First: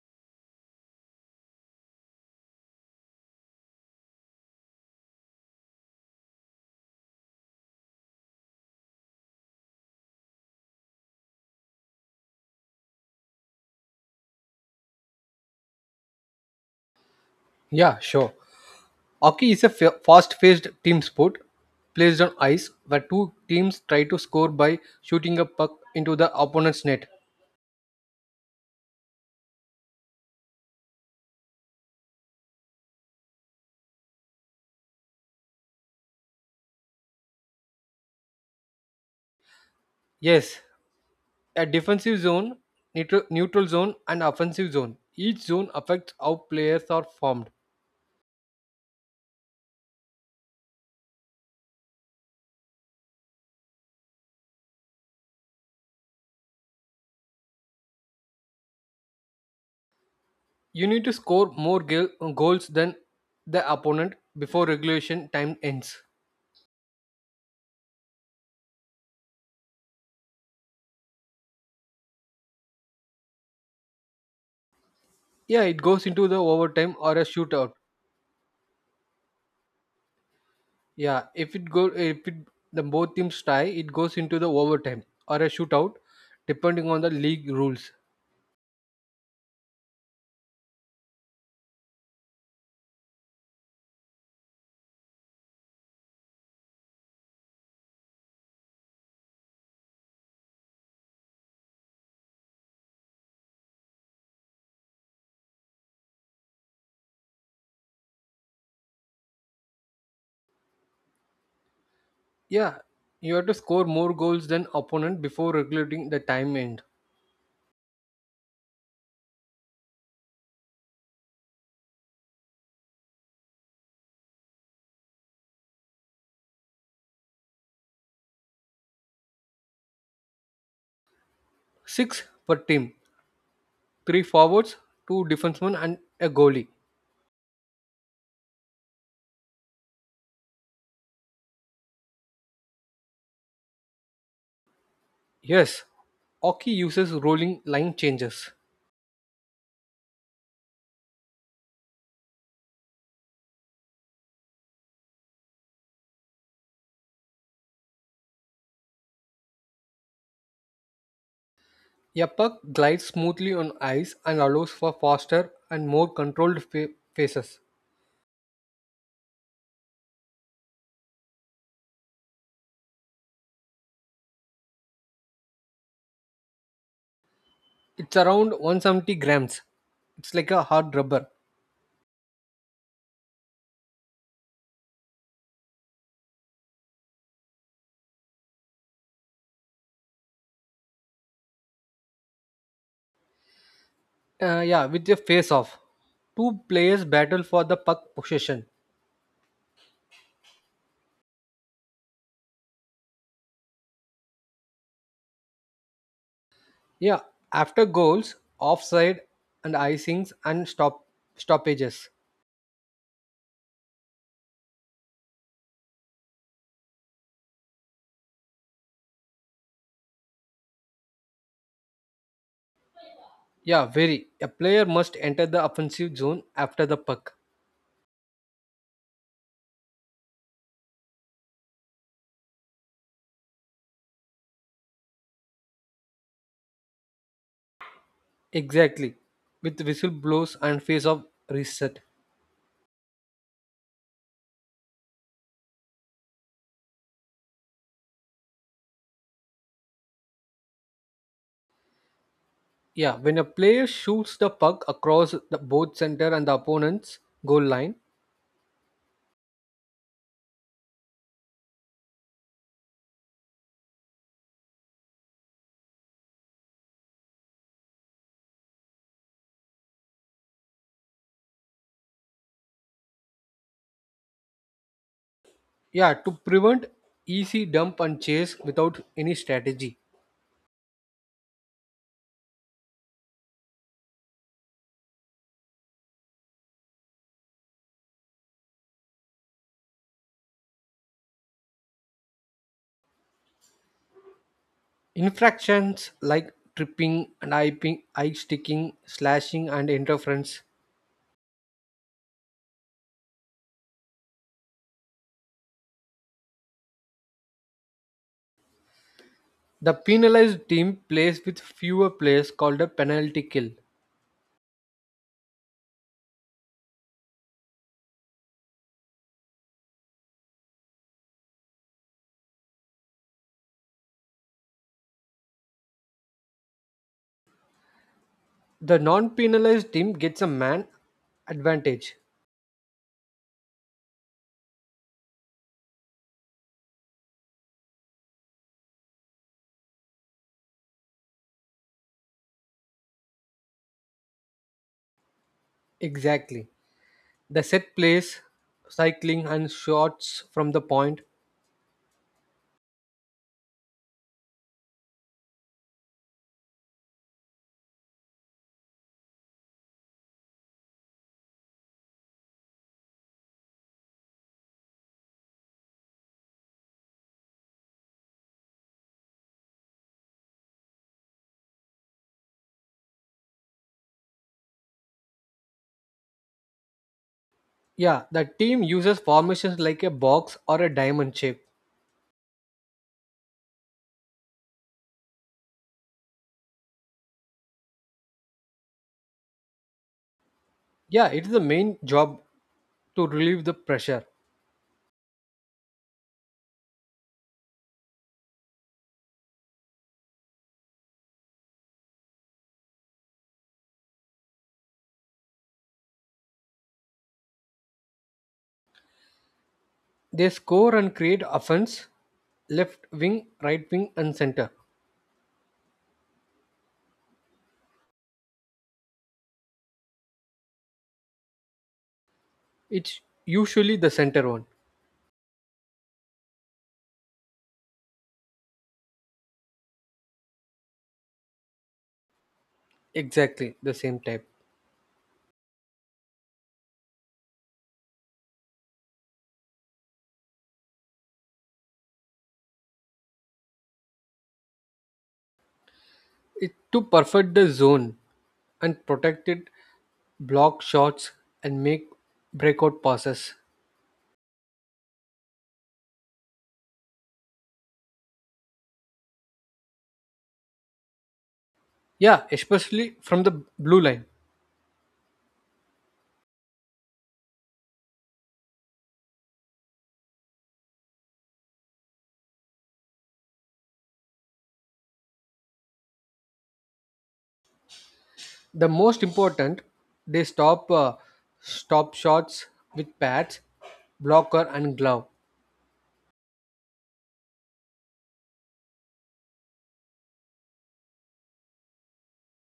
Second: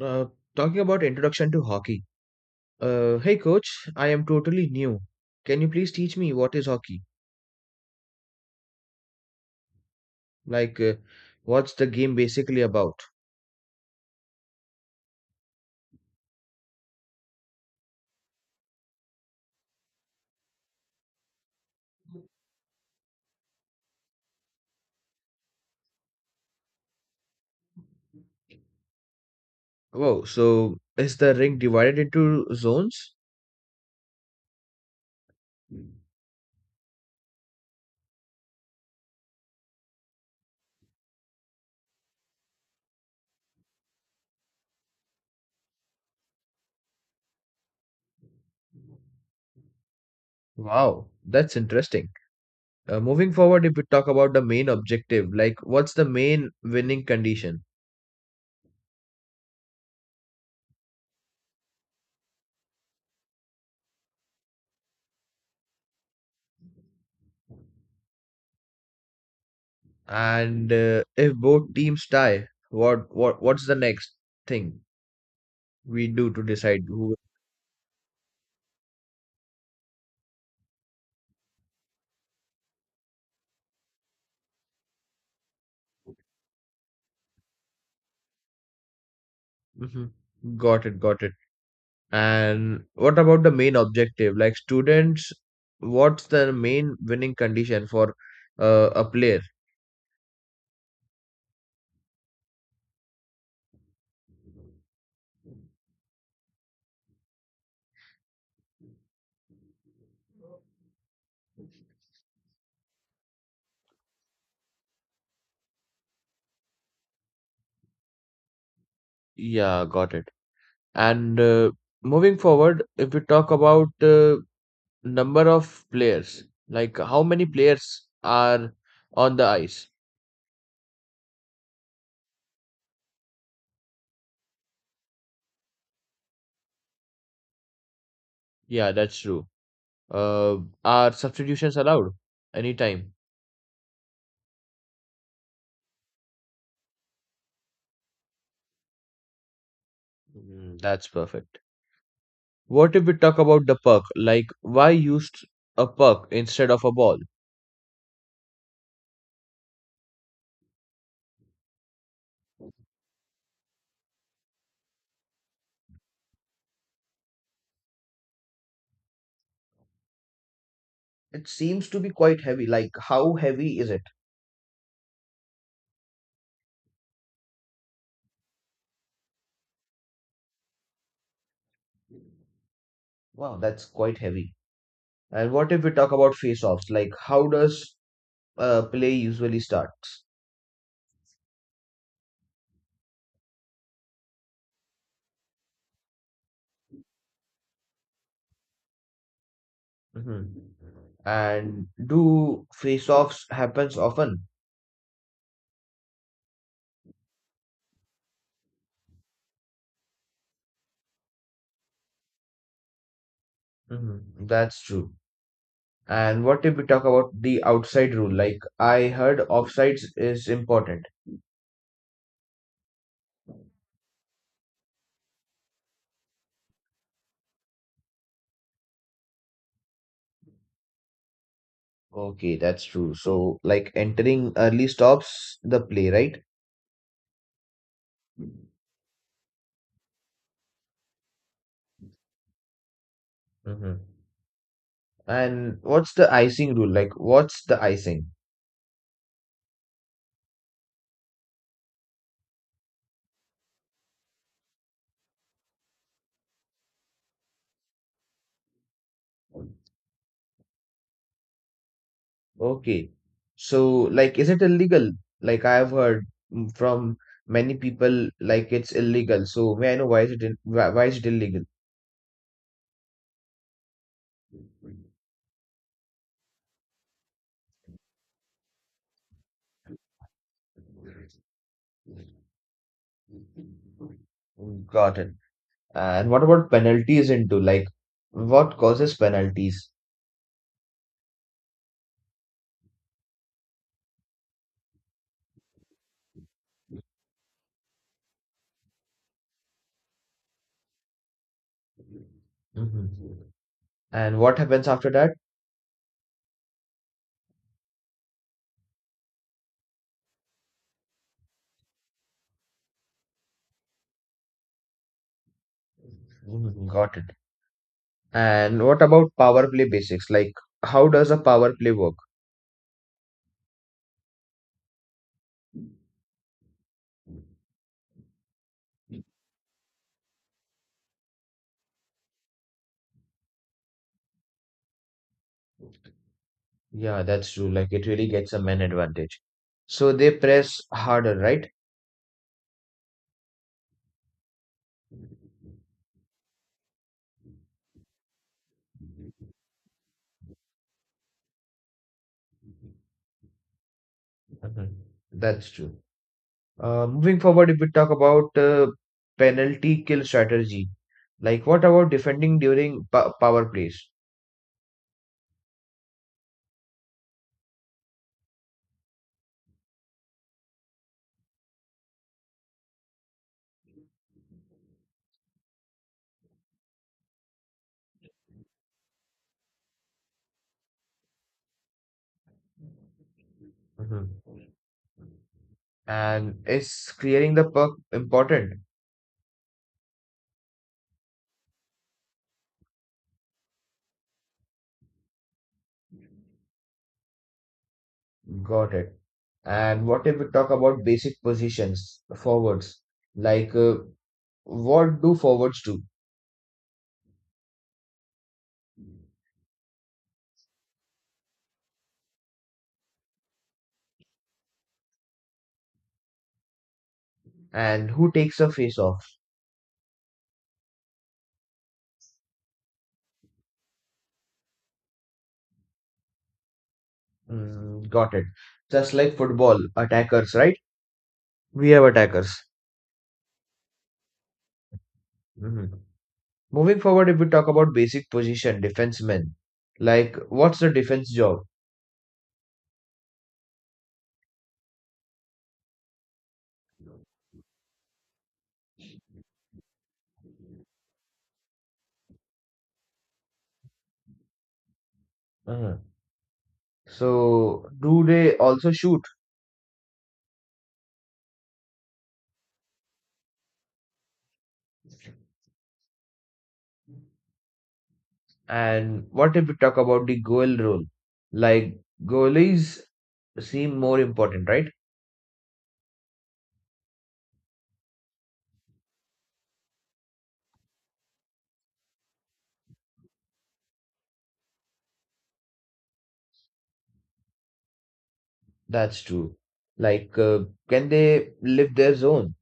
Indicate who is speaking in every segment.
Speaker 1: Uh, Talking about introduction to hockey. Hey coach, I am totally new. Can you please teach me what is hockey? Like, what's the game basically about?
Speaker 2: Yeah, sure. Hockey is a fast-paced team sport placed on ice where two teams try to score by shooting a puck into the opponent's net.
Speaker 1: Wow, so is the ring divided into zones?
Speaker 2: Yes, a defensive zone, neutral zone, and offensive zone. Each zone affects how players are formed.
Speaker 1: Wow, that's interesting. Moving forward, if we talk about the main objective, like what's the main winning condition?
Speaker 2: You need to score more goals than the opponent before regulation time ends.
Speaker 1: And if both teams tie, what's the next thing
Speaker 2: Yeah, it
Speaker 1: we
Speaker 2: goes into
Speaker 1: do
Speaker 2: the
Speaker 1: to decide
Speaker 2: overtime
Speaker 1: who?
Speaker 2: or a shootout. Yeah, if it go if it, the both teams tie, it goes into the overtime or a shootout, depending on the league rules.
Speaker 1: Mhm. Got it, got it. And what about the main objective? Like students, what's the main winning condition for a player?
Speaker 2: Yeah, you have to score more goals than opponent before regulating the time end.
Speaker 1: Yeah, got it. And moving forward, if we talk about number of players, like how many players are on the ice?
Speaker 2: Six per team, three forwards, two defensemen, and a goalie.
Speaker 1: Yeah, that's true. Uh, are substitutions allowed anytime?
Speaker 2: Yes, hockey uses rolling line changes.
Speaker 1: Mm, that's perfect. What if we talk about the puck? Like, why used a puck instead of a ball?
Speaker 2: A puck glides smoothly on ice and allows for faster and more controlled faces.
Speaker 1: It seems to be quite heavy. Like, how heavy is it?
Speaker 2: It's around 170 grams. It's like a hard rubber.
Speaker 1: Wow, that's quite heavy. And what if we talk about face-offs? Like, how does play usually starts?
Speaker 2: Yeah, with your face off. Two players battle for the puck possession.
Speaker 1: Mhm. And do face-offs happens often?
Speaker 2: Yeah, after goals, offside and icings and stoppages.
Speaker 1: Mhm. That's true. And what if we talk about the outside rule? Like, I heard offsides is important.
Speaker 2: Yeah, very. A player must enter the offensive zone after the puck.
Speaker 1: Okay, that's true. So, like, entering early stops the play, right?
Speaker 2: Exactly. With whistle blows and face off reset.
Speaker 1: Hmm. And what's the icing rule? Like, what's the icing?
Speaker 2: Yeah, when a player shoots the puck across the both center and the opponent's goal line.
Speaker 1: Okay. So, like, is it illegal? Like, I've heard from many people, like, it's illegal. So, may I know why is it illegal?
Speaker 2: Yeah, to prevent easy dump and chase without any strategy.
Speaker 1: Got it. And what about penalties into? Like, what causes penalties?
Speaker 2: Infractions like tripping and eye sticking, slashing, and interference.
Speaker 1: Mhm. And what happens after that?
Speaker 2: The penalized team plays with fewer players called a penalty kill.
Speaker 1: Mhm. Got it. And what about power play basics? Like, how does a power play work?
Speaker 2: The non penalized team gets a man advantage.
Speaker 1: Yeah, that's true. Like it really gets a man advantage. So they press harder, right?
Speaker 2: Exactly. The set plays, cycling, and shots from the point.
Speaker 1: Mhm. That's true. Moving forward, if we talk about penalty kill strategy, like what about defending during pa power plays?
Speaker 2: Yeah, the team uses formations like a box or a diamond shape.
Speaker 1: Mhm. And is clearing the puck important?
Speaker 2: Yeah, it is the main job to relieve the pressure.
Speaker 1: Got it. And what if we talk about basic positions, forwards? Like what do forwards do?
Speaker 2: They score and create offense left wing, right wing, and center.
Speaker 1: And who takes a face off?
Speaker 2: It's usually the center one,
Speaker 1: Mm, got it. Just like football, attackers, right? We have attackers.
Speaker 2: exactly the same type.
Speaker 1: Mhm. Moving forward, if we talk about basic position, defensemen, like what's the defense job?
Speaker 2: It to perfect the zone and protect it, block shots, and make breakout passes.
Speaker 1: Mhm. So, do they also shoot?
Speaker 2: Yeah, especially from the blue line.
Speaker 1: And what if we talk about the goal role? Like, goalies seem more important, right?
Speaker 2: The most important, they stop shots with pads, blocker, and glove.
Speaker 1: That's true. Like, can they leave their zone?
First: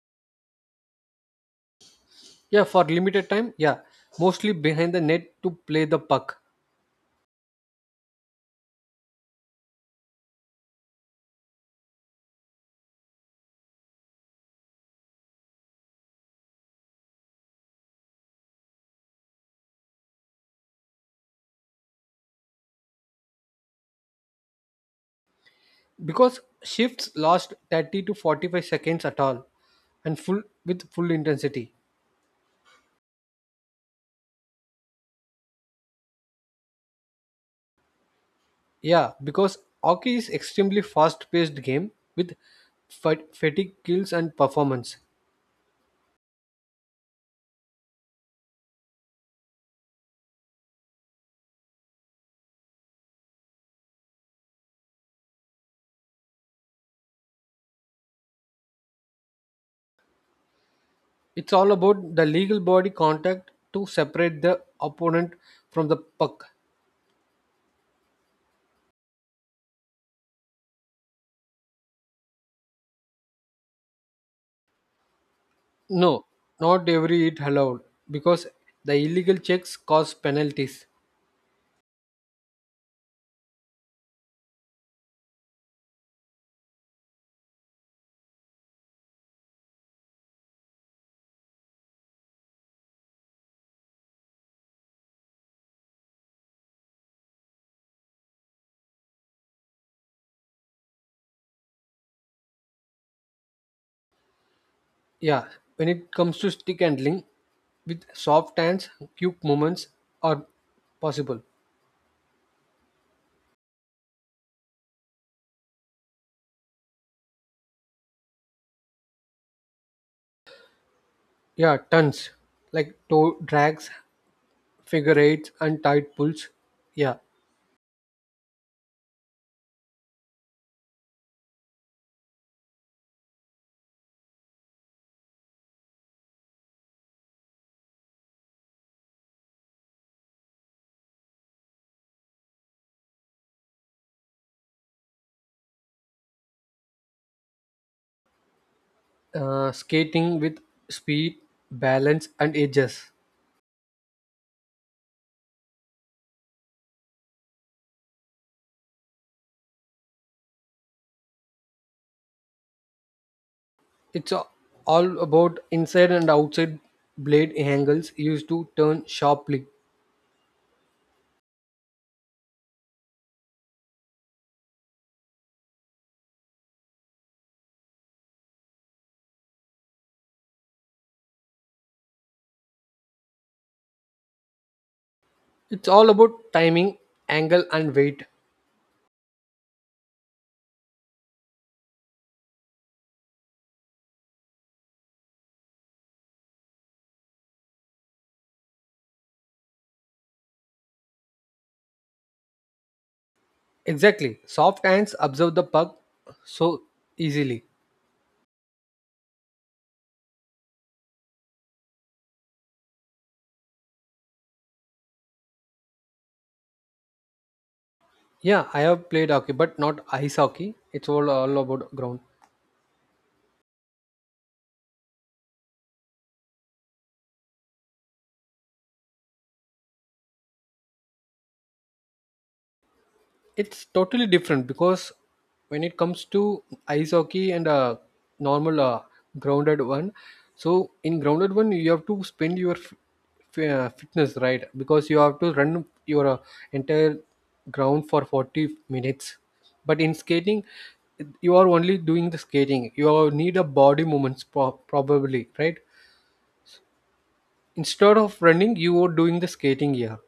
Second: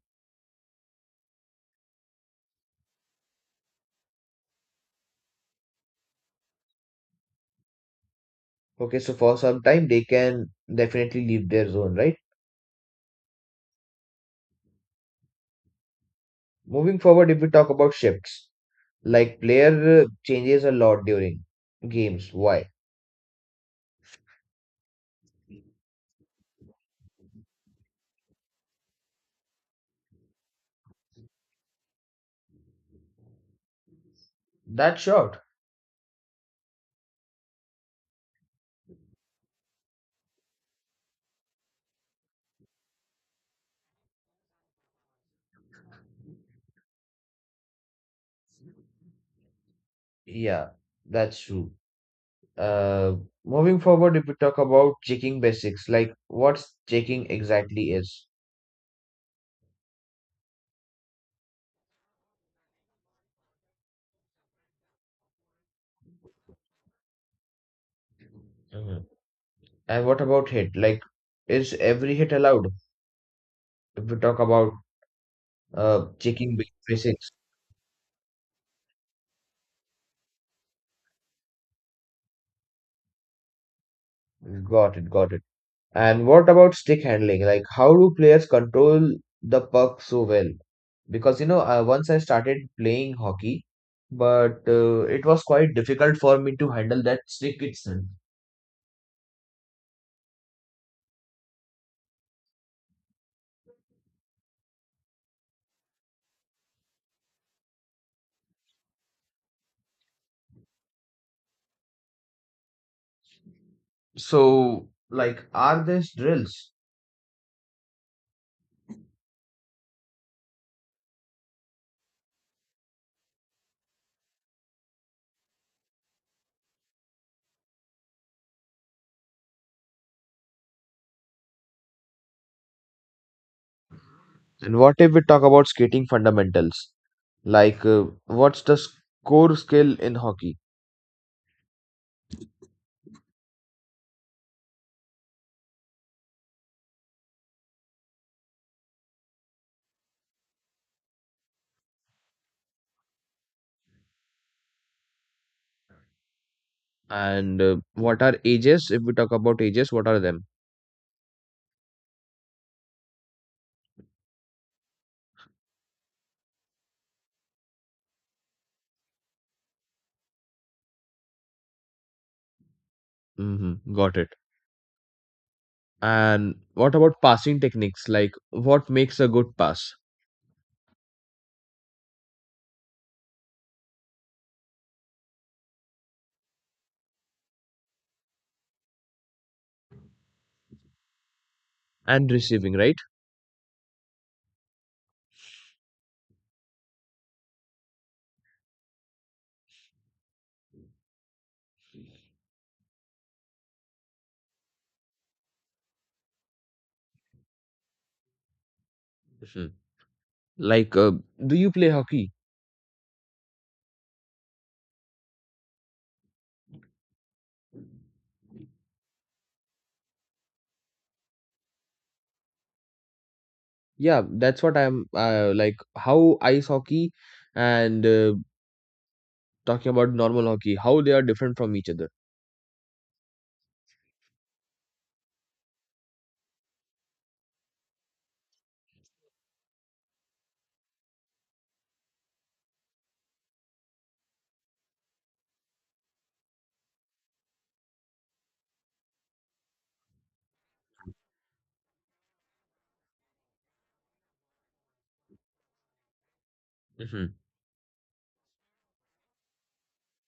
Speaker 2: Yeah, for limited time. Yeah, mostly behind the net to play the puck
Speaker 1: Okay, so for some time, they can definitely leave their zone, right? Moving forward, if we talk about shifts. Like player changes a lot during games. Why?
Speaker 2: because shifts last 30 to 45 seconds at all and full with full intensity.
Speaker 1: That's short.
Speaker 2: Yeah, because hockey is extremely fast paced game with fatigue kills and performance.
Speaker 1: Yeah, that's true. Uh, Moving forward, if we talk about checking basics, like what's checking exactly is.
Speaker 2: It's all about the legal body contact to separate the opponent from the puck.
Speaker 1: Mhm. And what about hit? Like, is every hit allowed? If we talk about
Speaker 2: No,
Speaker 1: checking
Speaker 2: not every
Speaker 1: basics.
Speaker 2: it allowed because the illegal checks cause penalties.
Speaker 1: Got it, got it. And what about stick handling? Like, how do players control the puck so well? Because, once I started playing hockey, but it was quite difficult for me to handle that stick itself.
Speaker 2: Yeah, when it comes to stick handling with soft hands, quick movements are possible.
Speaker 1: So, like, are there drills?
Speaker 2: Yeah, tons, like toe drags, figure eights, and tight pulls. Yeah,
Speaker 1: And what if we talk about skating fundamentals? Like, what's the core skill in hockey?
Speaker 2: skating with speed, balance, and edges.
Speaker 1: And what are ages? If we talk about ages, what are them?
Speaker 2: It's a- all about inside and outside blade angles used to turn sharply.
Speaker 1: Mm-hmm, got it. And what about passing techniques? Like what makes a good pass
Speaker 2: It's all about timing, angle, and weight.
Speaker 1: and receiving, right?
Speaker 2: Exactly. Soft hands observe the puck so easily.
Speaker 1: Mhm. Like, do you play hockey?
Speaker 2: Yeah, I have played hockey, but not ice hockey. It's all about ground.
Speaker 1: Yeah, that's what I'm like. How ice hockey and talking about normal hockey, how they are different from each other.
Speaker 2: It's totally different because when it comes to ice hockey and a normal grounded one, so in grounded one you have to spend your fitness right, because you have to run your entire ground for 40 minutes. But in skating, you are only doing the skating. You are- need a body movements probably right.
Speaker 1: Mhm.
Speaker 2: Instead of running, you are doing the skating here.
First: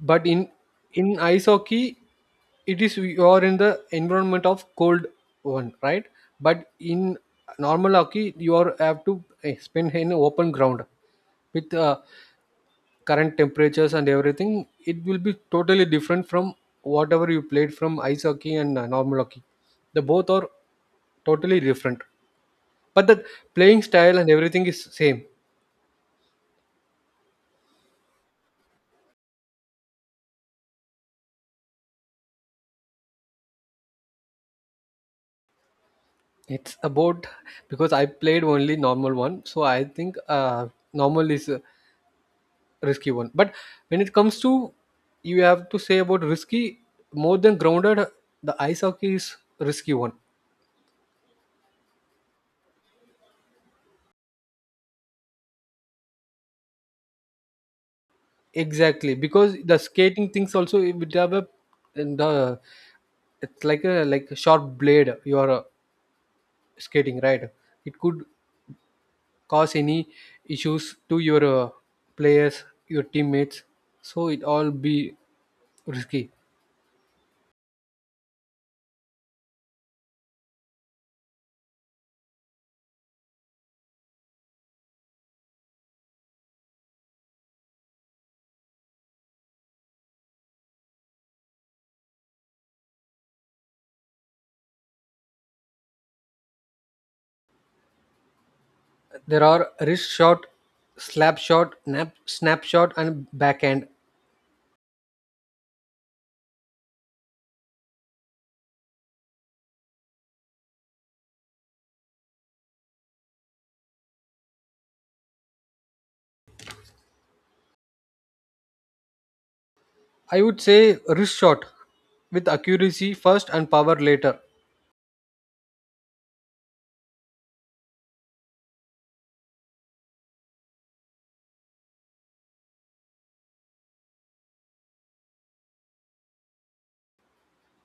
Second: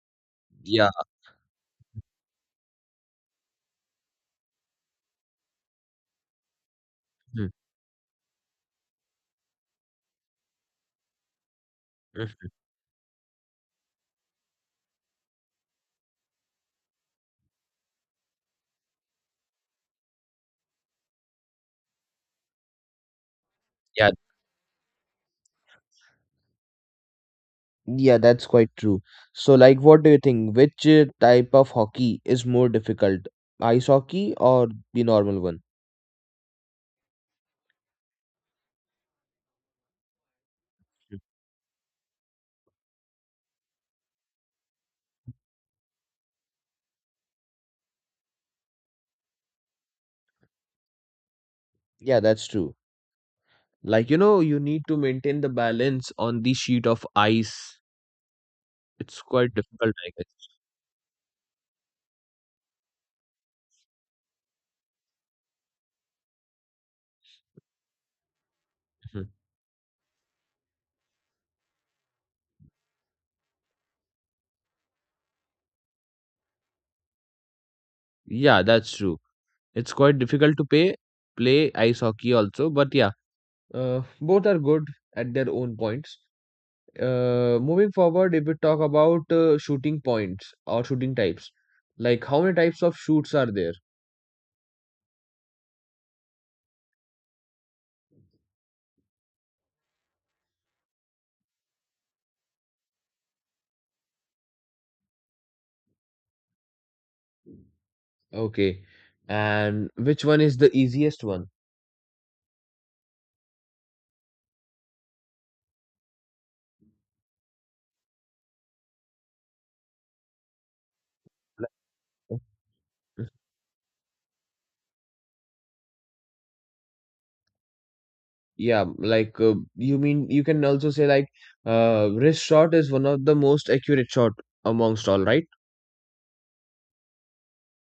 Speaker 2: But in
Speaker 1: Yeah.
Speaker 2: in ice hockey, it is you are in the environment of cold one right, but in
Speaker 1: Mhm.
Speaker 2: normal hockey you are have to spend in open ground with
Speaker 1: Mhm.
Speaker 2: current temperatures, and everything it will be totally different from whatever you played from ice hockey and normal hockey. The both are totally different, but the playing
Speaker 1: Yeah.
Speaker 2: style and everything is same.
Speaker 1: Yeah, that's quite true. So, like, what do you think? Which type of hockey is more difficult? Ice hockey or the normal one?
Speaker 2: It's about, because I played only normal one, so I think
Speaker 1: Mhm.
Speaker 2: normal is risky one. But when it comes to you have to say about risky more than grounded, the ice hockey is risky one.
Speaker 1: Yeah, that's true. Like, you need to maintain the balance on the sheet of ice.
Speaker 2: Exactly,
Speaker 1: It's quite
Speaker 2: because the
Speaker 1: difficult, I
Speaker 2: skating
Speaker 1: guess.
Speaker 2: things also it would have a, and the, it's like a sharp blade you are skating right. It could
Speaker 1: Mhm.
Speaker 2: cause any issues to your players, your teammates. So it all be risky.
Speaker 1: Yeah, that's true. It's quite difficult to play ice hockey also, but yeah, both are good at their own points. Moving forward, if we talk about shooting points or shooting types, like how many types of shoots are there?
Speaker 2: There are wrist shot, slap shot, snap shot, and backhand.
Speaker 1: Okay, and which one is the easiest one?
Speaker 2: I would say wrist shot with accuracy first and power later.
Speaker 1: Yeah, like you mean you can also say like wrist shot is one of the most accurate shot amongst all, right?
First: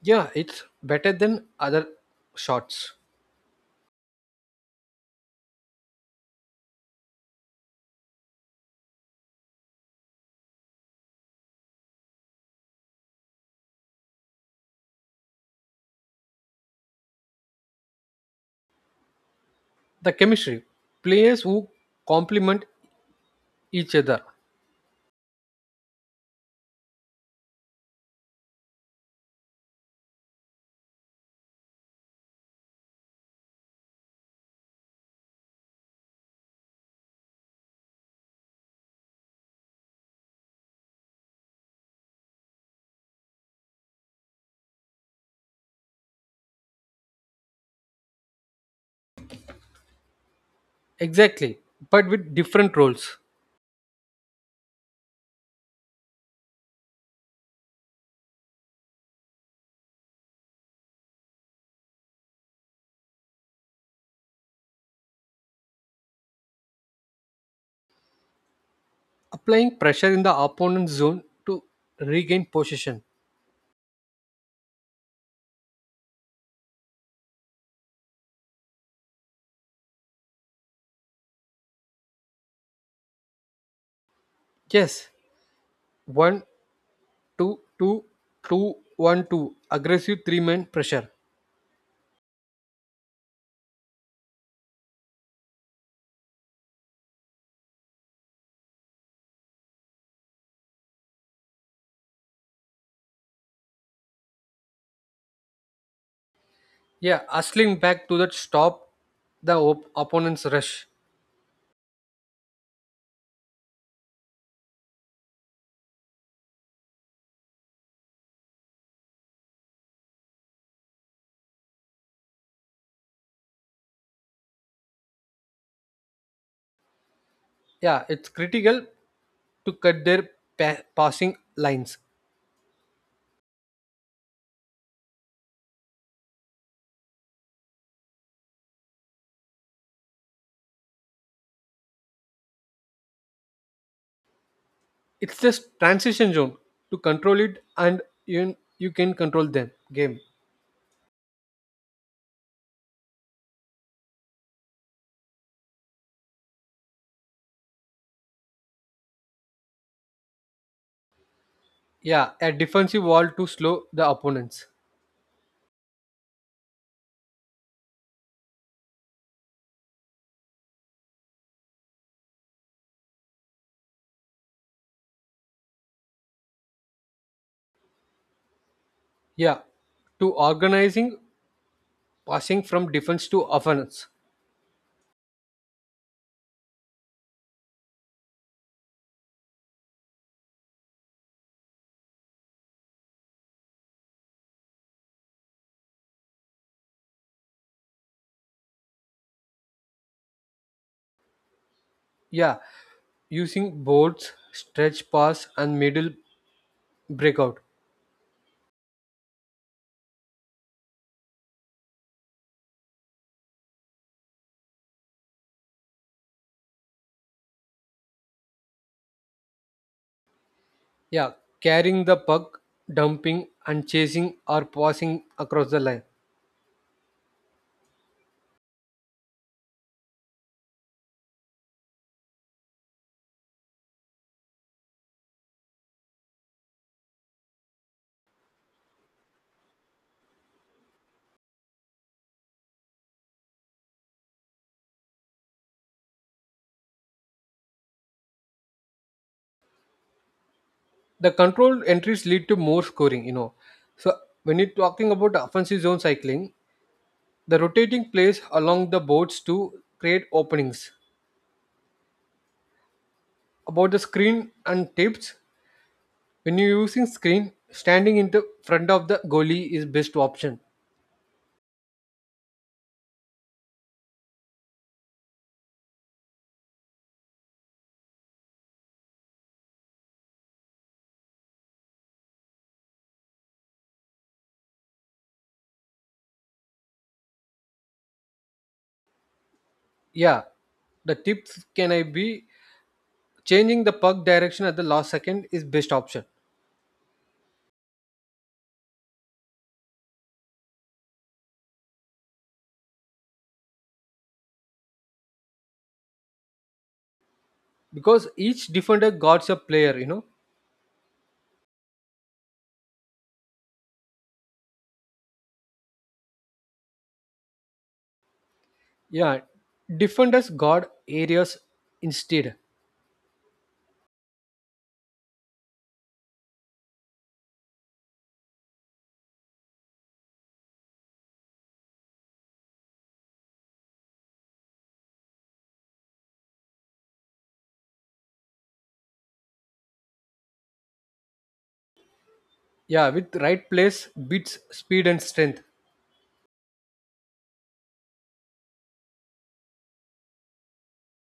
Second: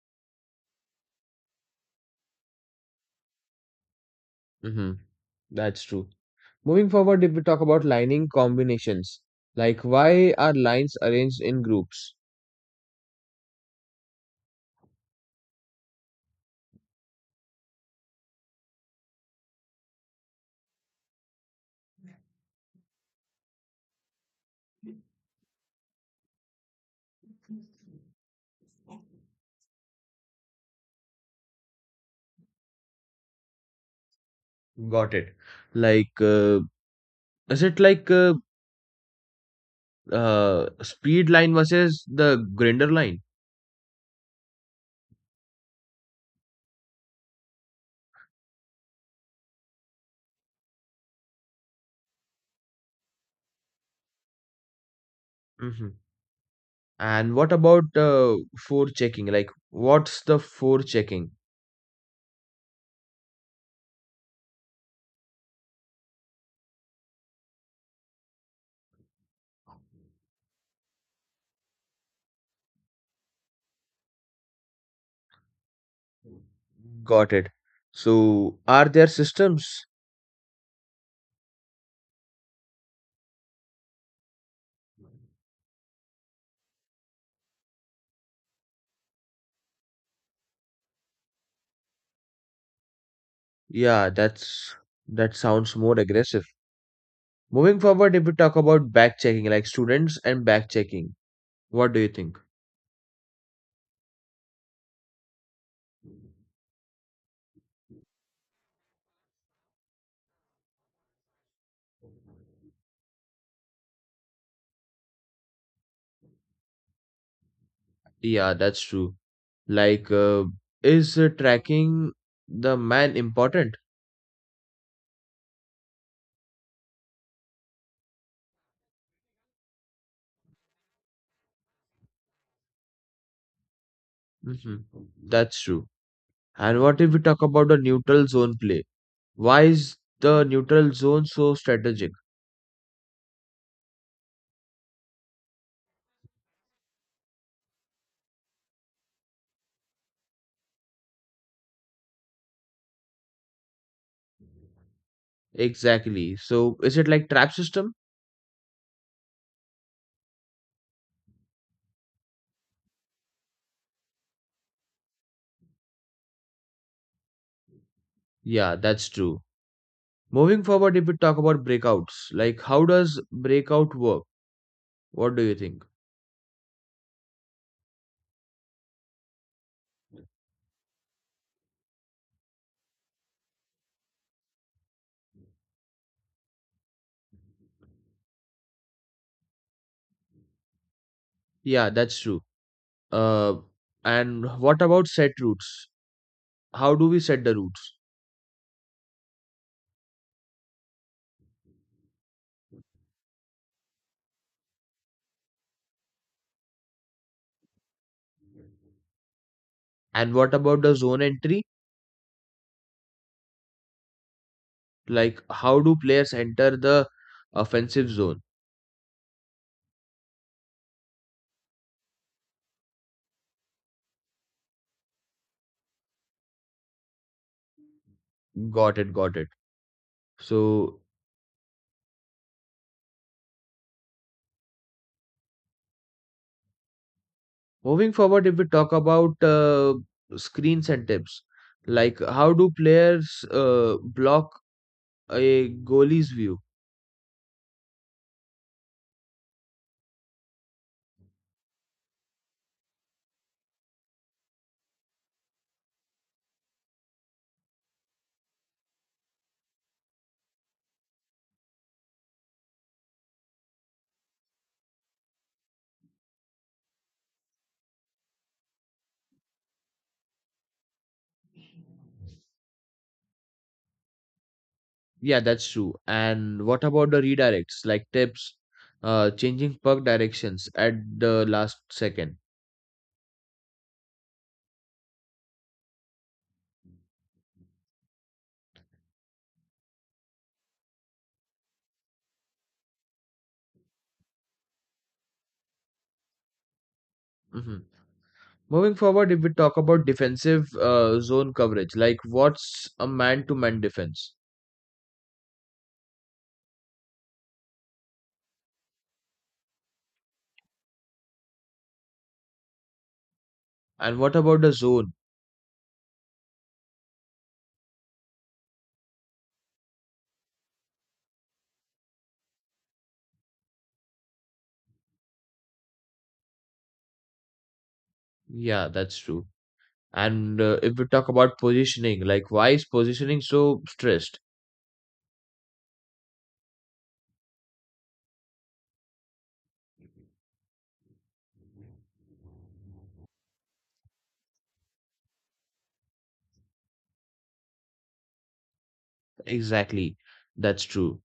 Speaker 2: Yeah, it's better than other shots.
Speaker 1: Mm-hmm. That's true. Moving forward, if we talk about lining combinations, like why are lines arranged in groups?
Speaker 2: The chemistry players who complement each other,
Speaker 1: Got it. Like, is it like speed line versus the grinder line?
Speaker 2: exactly, but with different roles.
Speaker 1: Hmm. And what about fore checking? Like, what's the fore checking?
Speaker 2: Applying pressure in the opponent's zone to regain possession.
Speaker 1: Got it. So, are there systems?
Speaker 2: Yes, 1-2-2, 2-1-2, aggressive three-man pressure.
Speaker 1: Yeah, that sounds more aggressive. Moving forward, if we talk about back checking, like students and back checking, what do you think?
Speaker 2: Yeah, hustling back to that stop the opponent's rush.
Speaker 1: Yeah, that's true. Like, is tracking the man important?
Speaker 2: Yeah, it's critical to cut their passing lines.
Speaker 1: Hmm. That's true. And what if we talk about the neutral zone play? Why is the neutral zone so strategic?
Speaker 2: It's just transition zone to control it, and you can control them. Game.
Speaker 1: Exactly. So, is it like trap system?
Speaker 2: Yeah, a defensive wall to slow the opponents.
Speaker 1: Yeah, that's true. Moving forward, if we talk about breakouts, like how does breakout work? What do you think?
Speaker 2: Yeah, to organizing passing from defense to offense.
Speaker 1: Yeah, that's true. Uh, and what about set routes? How do we set the routes?
Speaker 2: Yeah, using boards, stretch pass, and middle breakout.
Speaker 1: And what about the zone entry? Like how do players enter the offensive zone?
Speaker 2: Yeah, carrying the puck, dumping, and chasing or passing across the line.
Speaker 1: Got it, got it. So moving forward, if we talk about screens and tips, like how do players block a goalie's view?
Speaker 2: The controlled entries lead to more scoring, you know, so when you're talking about the offensive zone cycling, the rotating plays along the boards to create openings. About the screen and tips, when you're using screen standing in the front of the goalie is best option.
Speaker 1: Yeah, that's true. And what about the redirects, like tips, changing puck directions at the last 2nd.
Speaker 2: Yeah, the tips can I be changing the puck direction at the last second is best option.
Speaker 1: Hmm. Moving forward, if we talk about defensive zone coverage, like what's a man-to-man defense?
Speaker 2: Because each defender guards a player, you know.
Speaker 1: And what about the zone?
Speaker 2: Yeah, defenders guard areas instead.
Speaker 1: Yeah, that's true. And if we talk about positioning, like why is positioning so stressed?
Speaker 2: Yeah, with right place, beats, speed, and strength.
Speaker 1: Exactly, that's true.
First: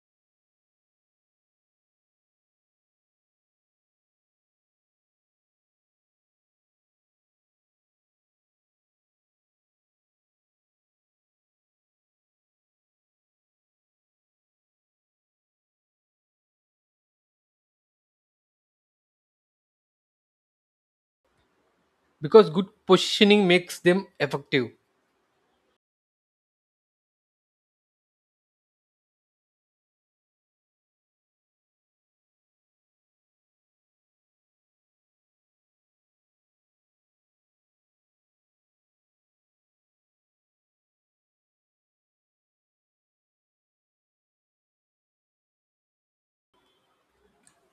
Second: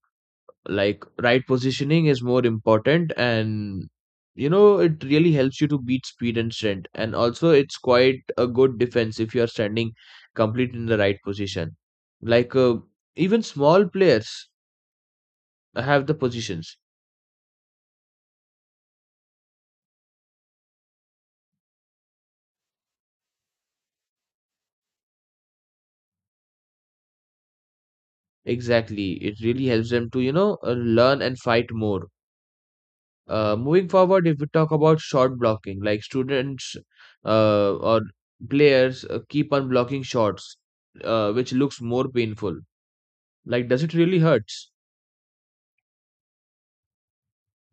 Speaker 1: Like right positioning is more important, and it really helps you to beat speed and strength, and also it's quite a good defense if you are standing complete in the right position. Like even small players have the positions.
Speaker 2: Because good positioning makes them effective.
Speaker 1: Exactly, it really helps them to learn and fight more. Moving forward, if we talk about shot blocking, like students or players keep on blocking shots, which looks more painful. Like, does it really hurts?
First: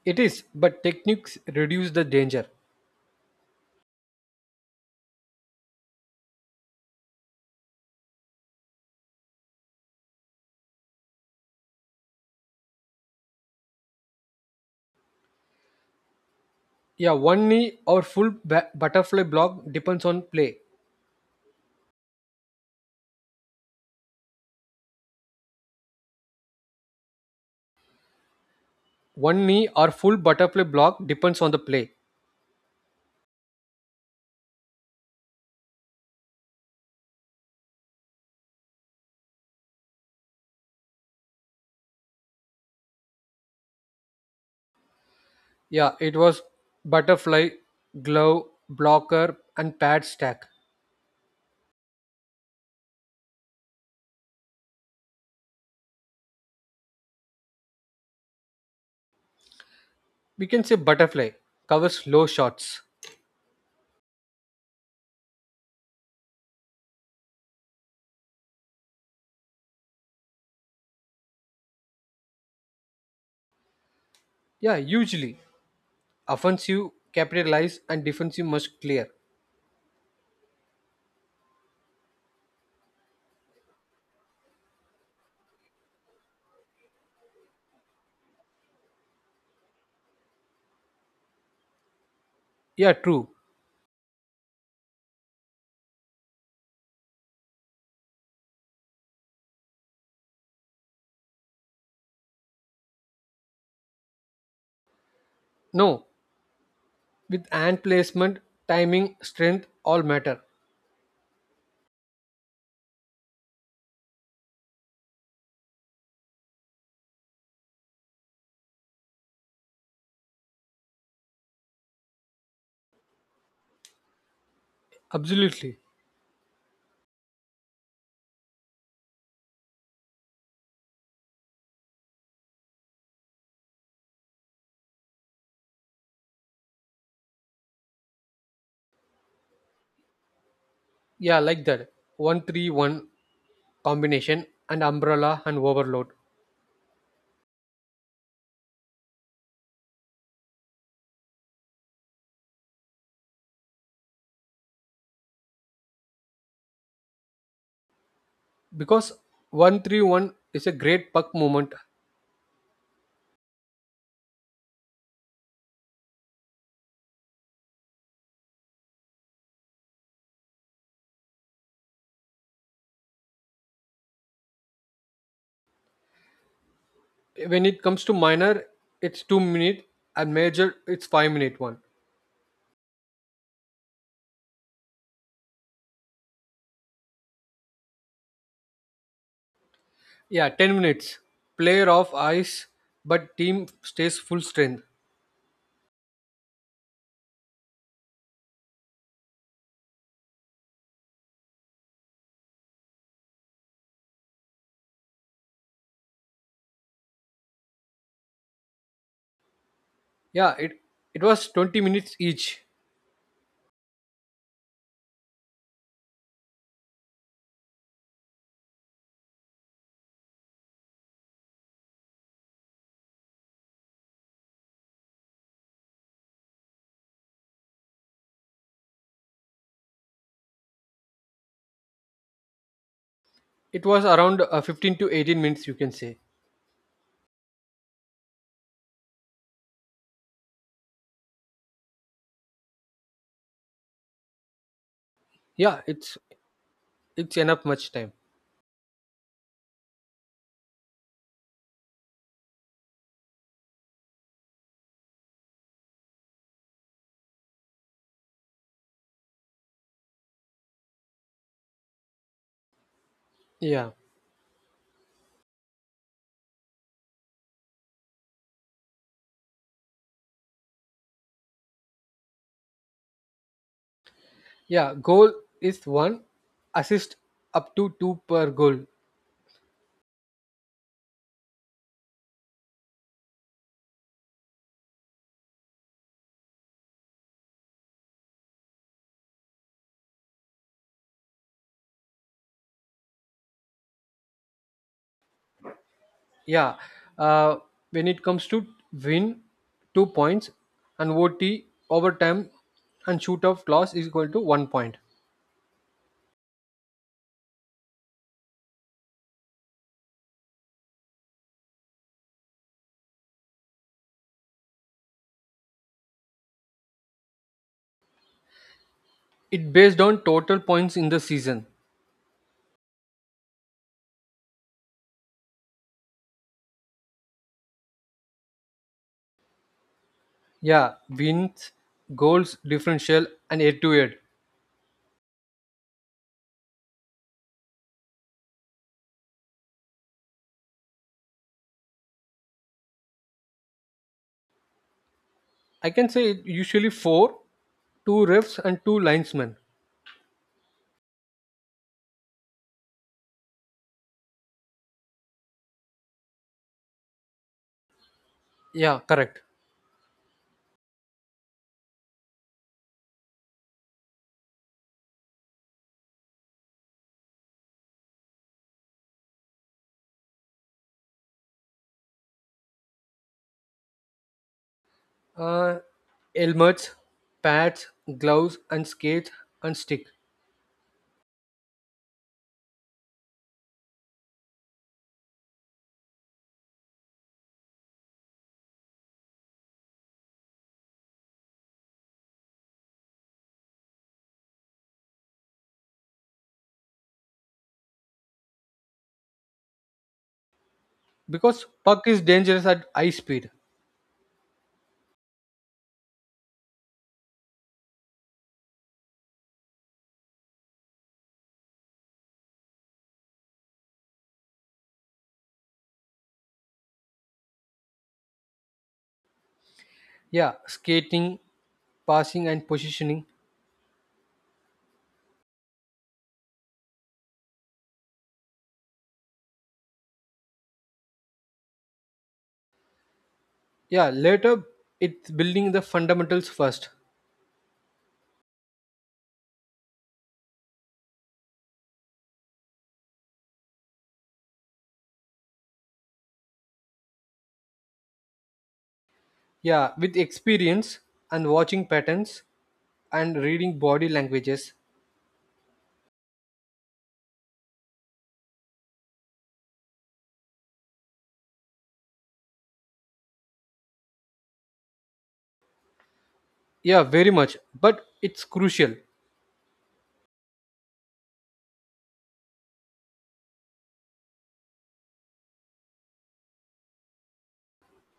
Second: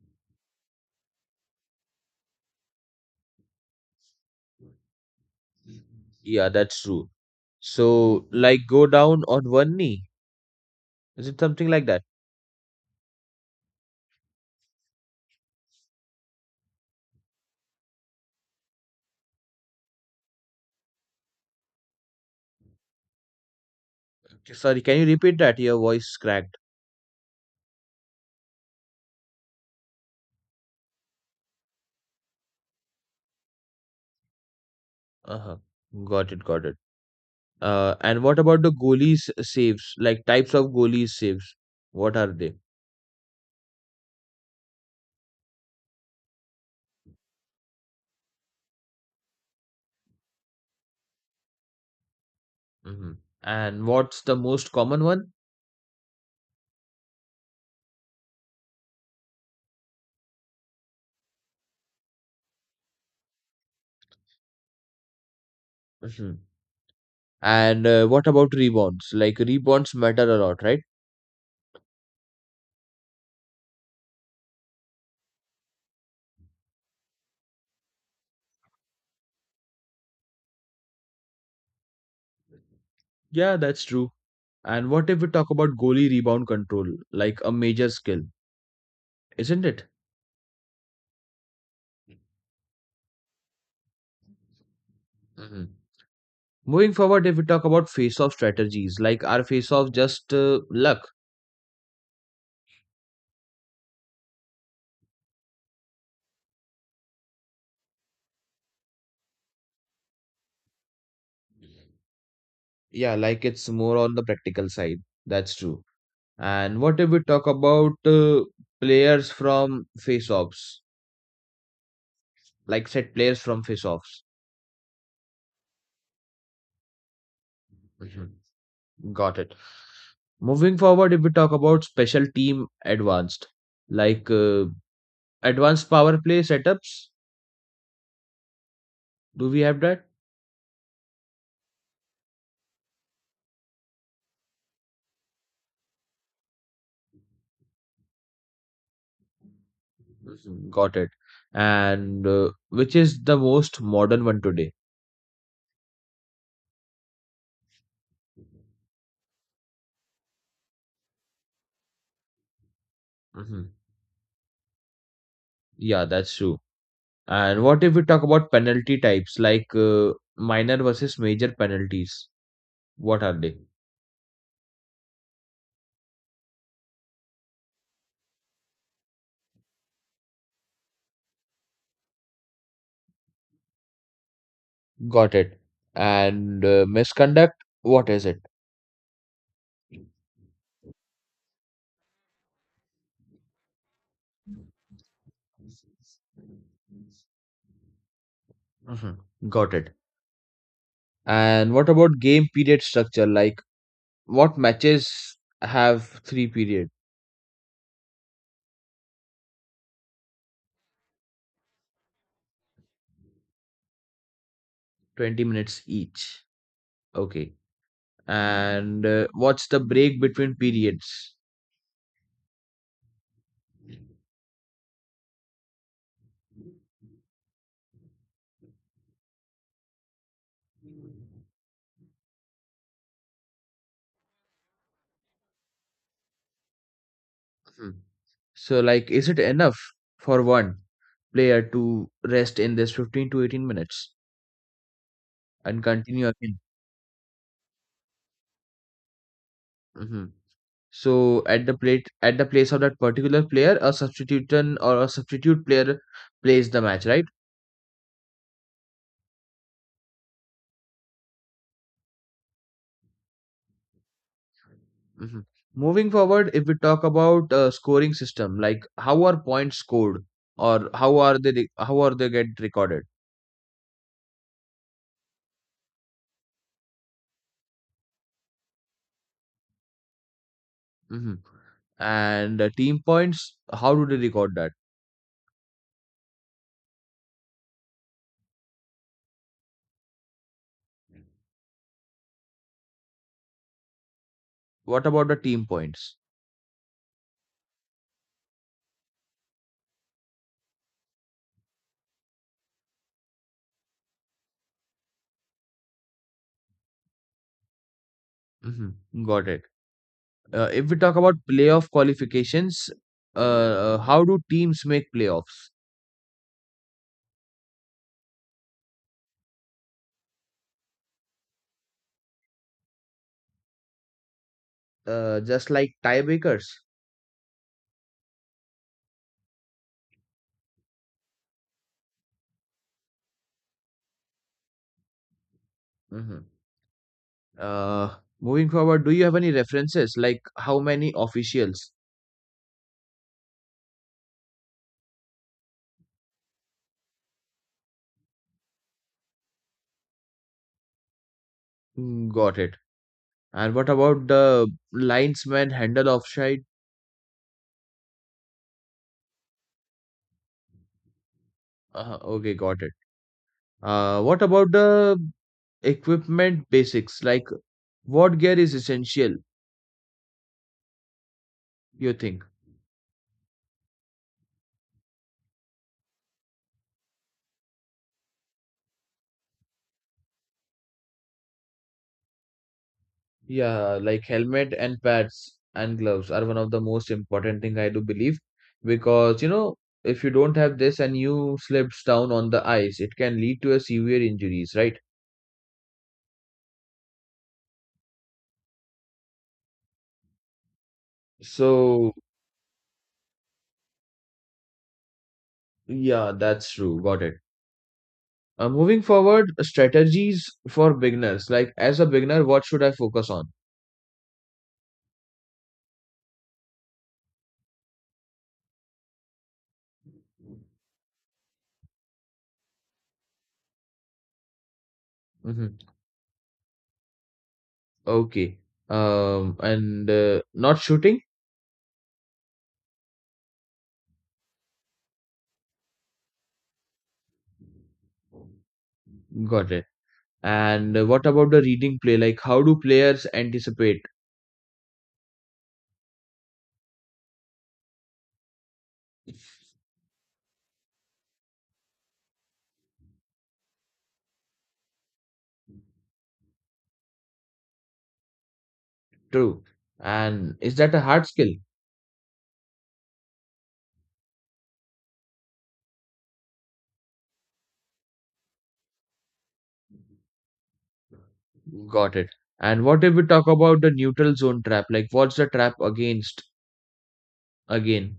Speaker 2: It is, but techniques reduce the danger.
Speaker 1: Yeah, that's true. So, like, go down on one knee. Is it something like that?
Speaker 2: Yeah, one knee or full butterfly block depends on play.
Speaker 1: Okay, sorry, can you repeat that? Your voice cracked.
Speaker 2: One knee or full butterfly block depends on the play.
Speaker 1: Uh-huh. Got it, got it. And what about the goalies saves? Like types of goalies saves. What are they?
Speaker 2: Yeah, it was butterfly, glove, blocker, and pad stack.
Speaker 1: Mm-hmm. And what's the most common one?
Speaker 2: We can say butterfly covers low shots.
Speaker 1: Mm-hmm. And what about rebounds? Like rebounds matter a lot, right?
Speaker 2: Yeah, usually offensive capitalize and defensive must clear.
Speaker 1: Yeah, that's true. And what if we talk about goalie rebound control, like a major skill, isn't it?
Speaker 2: Yeah, true.
Speaker 1: Mhm. Moving forward, if we talk about face off strategies, like are face off just luck?
Speaker 2: No, with hand placement, timing, strength all matter.
Speaker 1: Yeah, like it's more on the practical side. That's true. And what if we talk about players from face offs? Like set players from face offs.
Speaker 2: Absolutely.
Speaker 1: Got it. Moving forward, if we talk about special team advanced, like advanced power play setups, do we have that?
Speaker 2: Yeah, like that. 1-3-1 combination and umbrella and overload.
Speaker 1: Mhm. Got it. And which is the most modern one today?
Speaker 2: Because 1-3-1 is a great puck movement.
Speaker 1: Mhm. Yeah, that's true. And what if we talk about penalty types like minor versus major penalties? What are they?
Speaker 2: When it comes to minor, it's 2 minute, and major, it's 5 minute one.
Speaker 1: Got it. And misconduct, what is it?
Speaker 2: Yeah, 10 minutes. Player off ice, but team stays full strength.
Speaker 1: Mhm. Got it. And what about game period structure? Like what matches have three period,
Speaker 2: Yeah, it was 20 minutes each.
Speaker 1: 20 minutes each? Okay. And what's the break between periods?
Speaker 2: It was around 15 to 18 minutes, you can say.
Speaker 1: Hmm. So like is it enough for one player to rest in this 15 to 18 minutes and
Speaker 2: Yeah,
Speaker 1: continue again?
Speaker 2: it's enough much time.
Speaker 1: Mhm. So at the plate at the place of that particular player, a substitution or a substitute player plays the match, right?
Speaker 2: Yeah,
Speaker 1: Mhm. Moving forward, if we talk about scoring system, like how are points scored, or how are they get recorded?
Speaker 2: yeah. Goal is one assist up to two per goal.
Speaker 1: Mhm. And team points, how do they record that? What about the team points?
Speaker 2: Yeah. Uh, when it comes to win, two points, and OT overtime and shoot off loss is equal to one point.
Speaker 1: Mhm. Got it. If we talk about playoff qualifications, uh, how do teams make playoffs?
Speaker 2: It based on total points in the season.
Speaker 1: Just like tiebreakers.
Speaker 2: Yeah, wins, goals, differential, and head to head.
Speaker 1: Mhm. Moving forward, do you have any references like how many officials?
Speaker 2: I can say it usually four, two refs and two linesmen.
Speaker 1: Mm, got it? And what about the linesman handle offside?
Speaker 2: Yeah, correct.
Speaker 1: Okay, got it. What about the equipment basics? Like what gear is essential, you think?
Speaker 2: Uh, helmets, pads, gloves, and skates and stick.
Speaker 1: Yeah, like helmet and pads and gloves are one of the most important thing I do believe, because if you don't have this and you slips down on the ice, it can lead to a severe injuries, right?
Speaker 2: Because puck
Speaker 1: So.
Speaker 2: is dangerous at high speed.
Speaker 1: Yeah, that's true. Got it. Moving forward, strategies for beginners. Like as a beginner, what should I focus on?
Speaker 2: Yeah, skating, passing and positioning.
Speaker 1: Hmm. Okay. And not shooting.
Speaker 2: Yeah later, it's building the fundamentals first.
Speaker 1: Got it. And what about the reading play? Like how do players anticipate?
Speaker 2: Yeah, with experience and watching patterns and reading body languages.
Speaker 1: True. And is that a hard skill?
Speaker 2: Yeah, very much, but it's crucial.
Speaker 1: Got it. And what if we talk about the neutral zone trap? Like what's the trap against again?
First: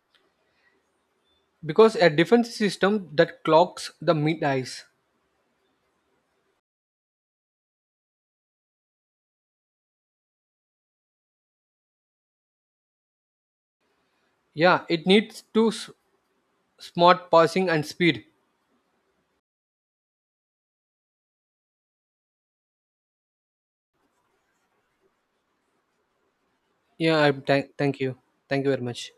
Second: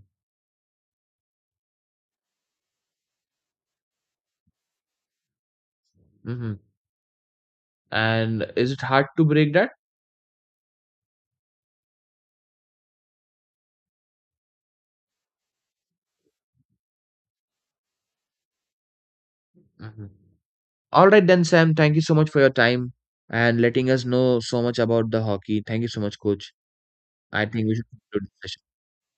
Speaker 2: Because a defense system that clocks the mid ice.
Speaker 1: Hmm. And is it hard to break that?
Speaker 2: Yeah, it needs to smart passing and speed.
Speaker 1: Hmm. All right then, Sam. Thank you so much for your time and letting us know so much about the hockey. Thank you so much, coach.
Speaker 2: Yeah,
Speaker 1: I think we
Speaker 2: thank
Speaker 1: should
Speaker 2: thank you.
Speaker 1: conclude the session.
Speaker 2: Thank you very much.